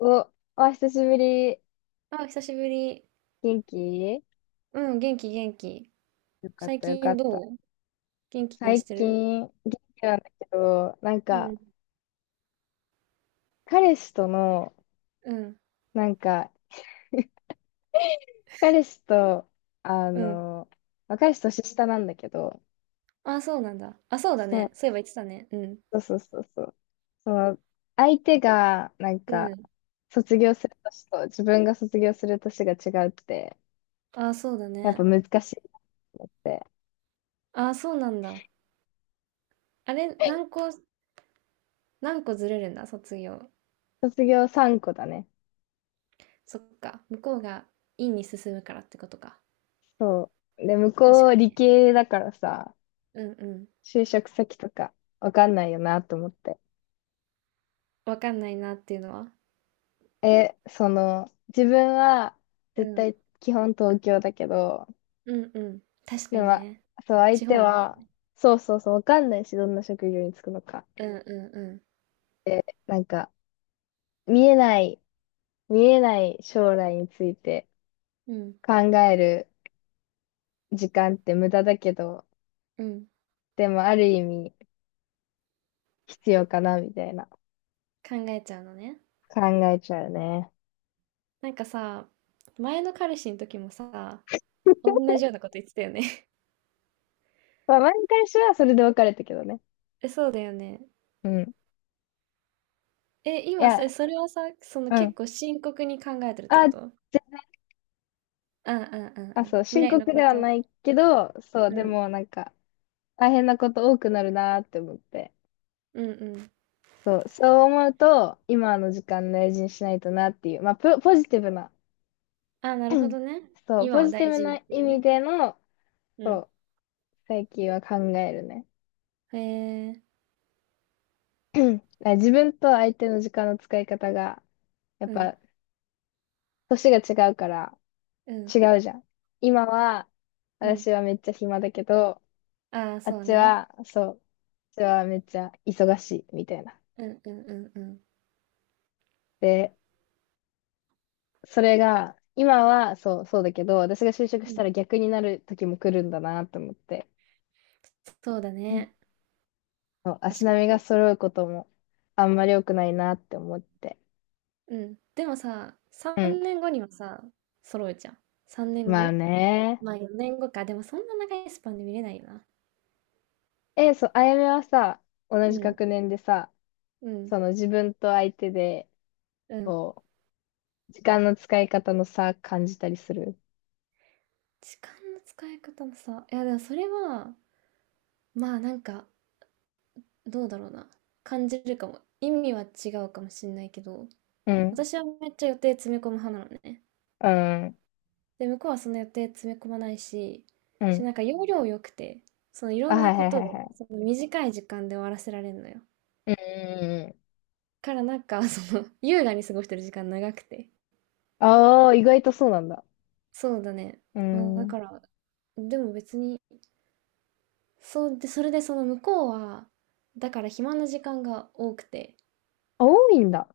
お、お久しぶり。あ、久しぶり。元気？うん、元気元気。よかっ最た、よか近っどた。う元気にし最てる？近、元気なんだけど、なんうか、ん、彼氏との、うん、なんか、彼氏と、あうん。の、まあ彼氏年下なんだけど、あ、そうなんだ。あ、そうだそう、ね。そういえば言ってたね。うん、そうそうそうそう。その、相手が、なんうか、ん。卒業する年と、自分が卒業する年が違うって、あ、そうだやっぱね。難しいなと思って。あ、そうなんだ。あれ、何個、何個ずれるんだ、卒業。卒業3個だね。そっか。向こうが院に進むからってことか。そう。で、向確こかうに理ね。系だからさ、うん、うん。就職先とかわかんないよなと思って。わかんないなっていうのは？え、その、自分はう絶ん、対基本東京だけど、うん、うん。確かでにも、ね。そう、相地手方もあは、る？そうそうそう、わかんないし、どんな職業に就くのか。うん、うで、なんか、見えない、見えない将来についてん、うん。考える時間って無駄だけど、うん、うん。でもある意味必要かな、みたいな考えちゃうのね。考えちゃうね。なんかさ、前の彼氏の時もさ、同じようなこと言ってたよね。まあ、前に彼氏はそれで別れたけどね。え、そうだよね。うん。え、い今、そや、れ、それはさ、そのうん。結構深刻に考えてるってあ、こと？うんうんうんあ、うん。そう、未深来の刻でこはと。ないけど、そう、うでん。もなんか、大変なこと多くなるなーって思って。うんうん。そう、そう思うと、今の時間大事にしないとなっていう、まあ、ポジティブな、あ、なるほどね。そう、今ポをジティ大ブ事になって意いう味ね。での、うそん。う、最近は考えるね。へえ。だから自分と相手の時間の使い方が、やっうん。ぱ、年が違うからうん。違うじゃん。今は、うん。私はめっちゃ暇だけど、ああ、あっそうちね。は、そう、あっちはめっちゃ忙しいみたいな。うんうんうんうん。で、それが、今はそう、そうだけど、私が就職うしたん。ら逆になる時も来るんだなと思って、そうだうん、ね。そう、足確か並にみがね。揃うこともあんまり良くないなって思って。うん。でもさ、うん。3年後にはさ、揃うじゃん。3年後、まあね。まあ4年後か。でもそんな長いスパンで見れないよな。え、そう、あやめはさ、同うじん。学年でさ、うん。その自分と相手で、うん。こう、時間の使い方の差感じたりする？時間の使い方もさ。いやでもそれは、まあなんか、どうだろうな。感じるかも。意味は違うかもしんないけど、うん。私はめっちゃ予定詰め込む派なのね。うん。で、向こうはその予定詰め込まないし、うし、ん。なんか要領良くて、そのいろあ、んはないこはいとはを、いはその短い時間で終わらせられるのよ。い。うん。からなんか、その、優雅に過ごしてる時間長くて。ああ、意外とそうなんだ。そうだね。うまあだん。から、でも別に、そうで、それでその向こうは、だから暇な時間が多くて、あ多いんだ。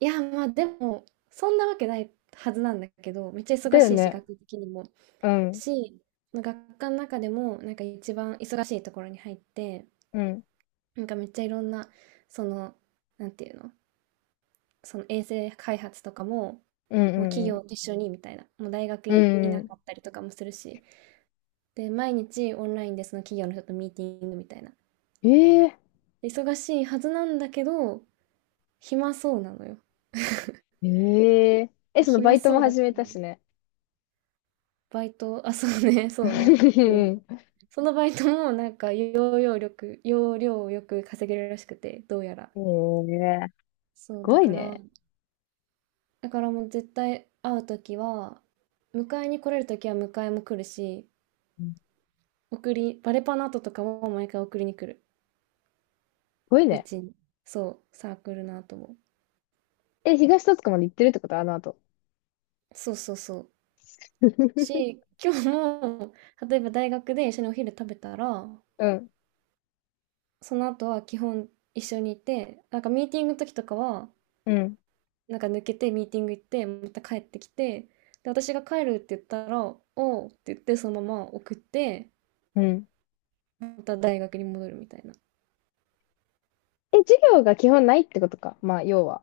いや、まあでも、そんなわけないはずなんだけど、めっちゃだ忙よしいし、ね。学的にも。うん。し、その学科の中でも、なんか一番忙しいところに入って、うん。なんかめっちゃいろんな、その、なんていうの、その衛星開発とかも、うもうん、企う業ん、と一緒にみたいな、もう大学うい、いん。うなん。かったりとかもするし、で、毎日オンラインでその企業の人とミーティングみたいな。ええで忙しいはずなんだけど、暇そうなのよ。えええ、そのバ暇イトもそうだ始かめら、たしね。バイト、あ、そうね、そうね。うん、うそのバイトもなんか要領力、要領をよく稼げるらしくて、どうやら。ええすそう、だごいから、ね。だからもう絶対会うときは、迎えに来れるときは迎えも来るし、うんす送り、バレパの後とかも毎回送りに来る。ごいうね。ちに。そう、サークルの後も。え、東戸塚まで行ってるってことあの後？そうそうそう。し、今日も、例えば大学で一緒にお昼食べたら、うん、その後は基本一緒にいて、なんかミーティングの時とかは、うん、なんか抜けてミーティング行って、また帰ってきて、で、私が帰るって言ったら、おうって言って、そのまま送って、うん。また大学に戻るみたいな。え、授業が基本ないってことか。まあ、要は。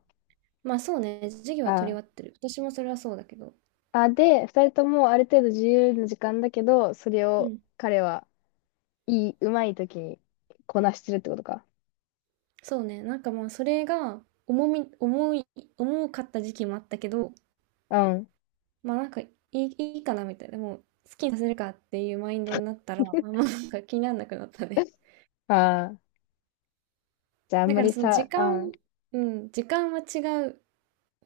まあそうね、授業は取り終あわってる。私もそれはそうだけど。あ。あ、で、二人ともある程度自由な時間だけど、それうをん。彼はうまい時にこなしてるってことか。そうね、なんかまあそれが重み、重い、重かった時期もあったけど、うん。まあなんかいい、いいかなみたいな、もう好きにさせるかっていうマインドになったら、あんまなんか気にならなくなったね。ああ。じゃあ、あんだまからりその時さ、あ、間、うん、時間は違う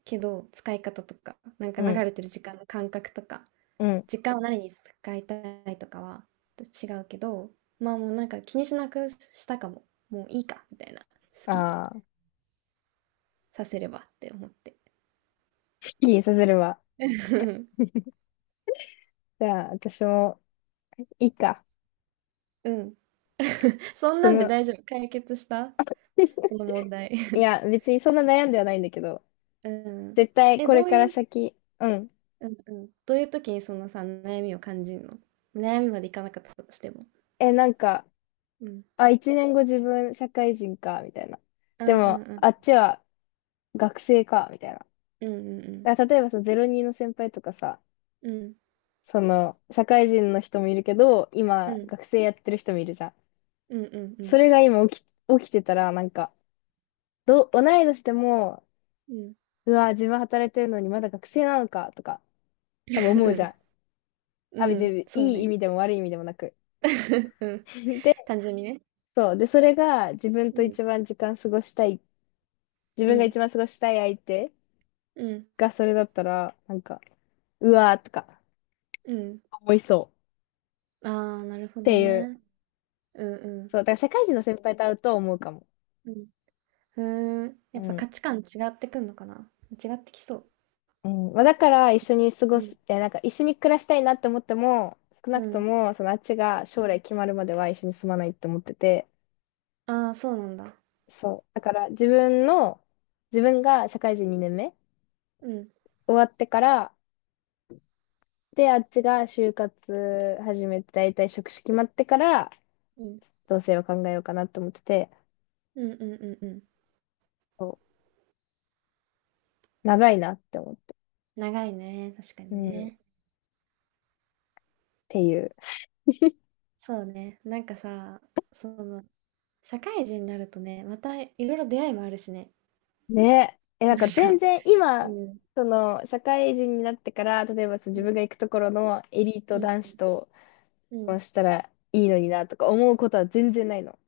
けど、使い方とか、なんかう流ん、れてる時間の感覚とか、うん。時間を何に使いたいとかは違うけど、まあもうなんか気にしなくしたかも。もういいか、みたいな。好きにああ、させればって思って。すっきりさせるわ。じゃあ、私も、いいか。うん。そんそなんでの、大丈夫。解決したその問題。いや、別にそんな悩んではないんだけど、うん。絶対え、これどうからいう、先、うん。うんうん。どういう時にそのさ、悩みを感じるの？悩みまでいかなかったとしても。え、なんか、うん。あ、一年後自分社会人か、みたいな。うでんうんも、うあっんちは学生か、みたいな。うんうんうだん。から例えばさ、02の先輩とかさ、うん。その、社会人の人もいるけど、う今、ん学生やってる人もいるじゃん。うんうそん。れが今起きてたら、なんか、同い年でも、うん。うわ、自分働いてるのにまだ学生なのか、とか、うん。多分思うじゃん。あ、う別ん。にそういい意ね。味でも悪い意味でもなく。うん。で、単純にね。そう。で、それが自分うとん。一番時間過ごしたい、自う分がん。一番過ごしたい相手うん。がそれだったら、なんか、うわーとかうん。思いそうああ、なるほっどていう。ね。うんうん。そう。だから社会人の先輩と会うと思うかも。うん。ふーん。うやっぱん。価値観違ってくんのかな？違ってきそう。うん。まあ、だから一緒に過ごうん。す、え、なんか一緒に暮らしたいなって思っても、少なうくとん。も、そのあっちが将来決まるまでは一緒に住まないって思ってて、ああ、そうなんだ。そう。だから自分の、自分が社会人2年目うん。終わってから、で、あっちが就活始めて、だいたい職種決まってから、うん。同棲を考えようかなと思ってて、うんうんうんうん。そう長いなって思って、長いね。確かうにん、っね。ていう。そうね。なんかさ、その、社会人になるとね、またいろいろ出会いもあるしね。ね。え、なんなんか全か、然う今、ん。その、社会人になってから、例えばそうう自ん分が行くところのエリーうトん、男子とうこん。うしたらいいのになとか思うことは全然ないの。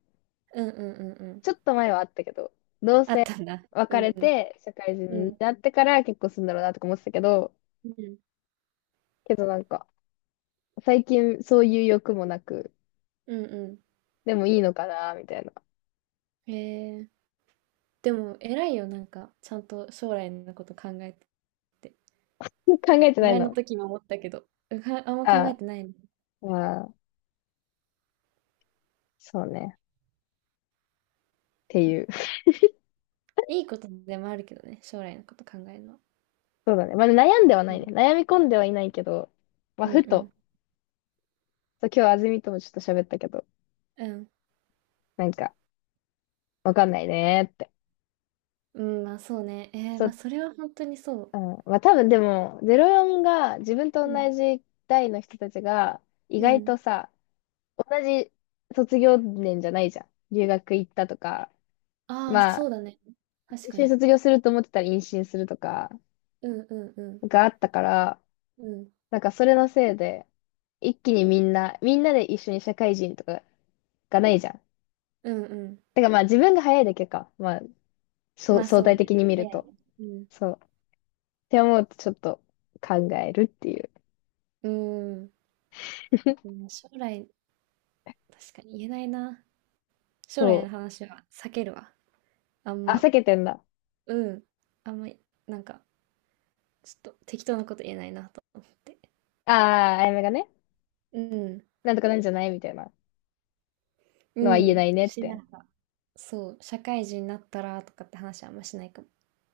うんうんうんうん。ちょっと前はあったけど、同あっ棲たんだ。う別れん。て、社会う人にん。なってから結婚するんだろうなとか思ってたけど、うん。けどなんか、最近そういう欲もなく、うんうでもいいのかなみたいな。ん。へえ。でも偉いよ、なんか、ちゃんと将来のこと考えてて。考えてない前のの。時も思ったけど、うか、あんま考あえてないね。あ、まあ、そうね。っていう。いいことでもあるけどね、将来のこと考えるのは。そうだね。まあ、悩んではなういね。ん。悩み込んではいないけど、まあ、うんうふと、ん。そう今日あずみともちょっと喋ったけど、うん。なんか、わかんないねーって。うん、まあそうね。えー、そまあう、それは本当にそう。うん。まあ、多分でも、04が自分とうん。同じ代の人たちが、意う外ん。とさ、同じ卒業年じゃないじゃん。留学行ったとか、ああ、まそうあ、だね。確か一緒にに。卒業すると思ってたら妊娠するとか、うんうんうん。があったから、うん。なんかそれのせいで、一気にみんなで一緒に社会人とかがないじゃん。うんうん。だからまあ自分が早いだけか。まあ、そうまあ相そう対ね。的に見る早いと。ね。うそう。って思うとちょっと考えるっていう。ん。うん。う ん、将来、確かに言えないな。将そ来のう。話は避けるわ。あんあ、ま。避けてんだ。うん。あんま、なんか、ちょっと適当なこと言えないなと思って。ああ、あやめがね、うん。なんとかなんじゃないみたいなうのは言えなん。いねっしなて。がら、そう、社会人になったらとかって話はあんましないかも。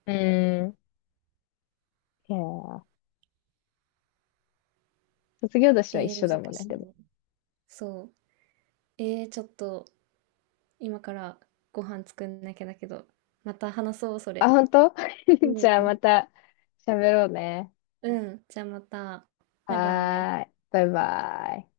うーん。いやー卒業年は一えー、緒難だもんね、しいでも。ね。そう。えー、ちょっと、今からご飯作んなきゃだけど、また話そう、そあ、れ。本当？ う じゃあん。また喋ろうね。うん。じゃあまた。バイバイ。はーい。バイバイ。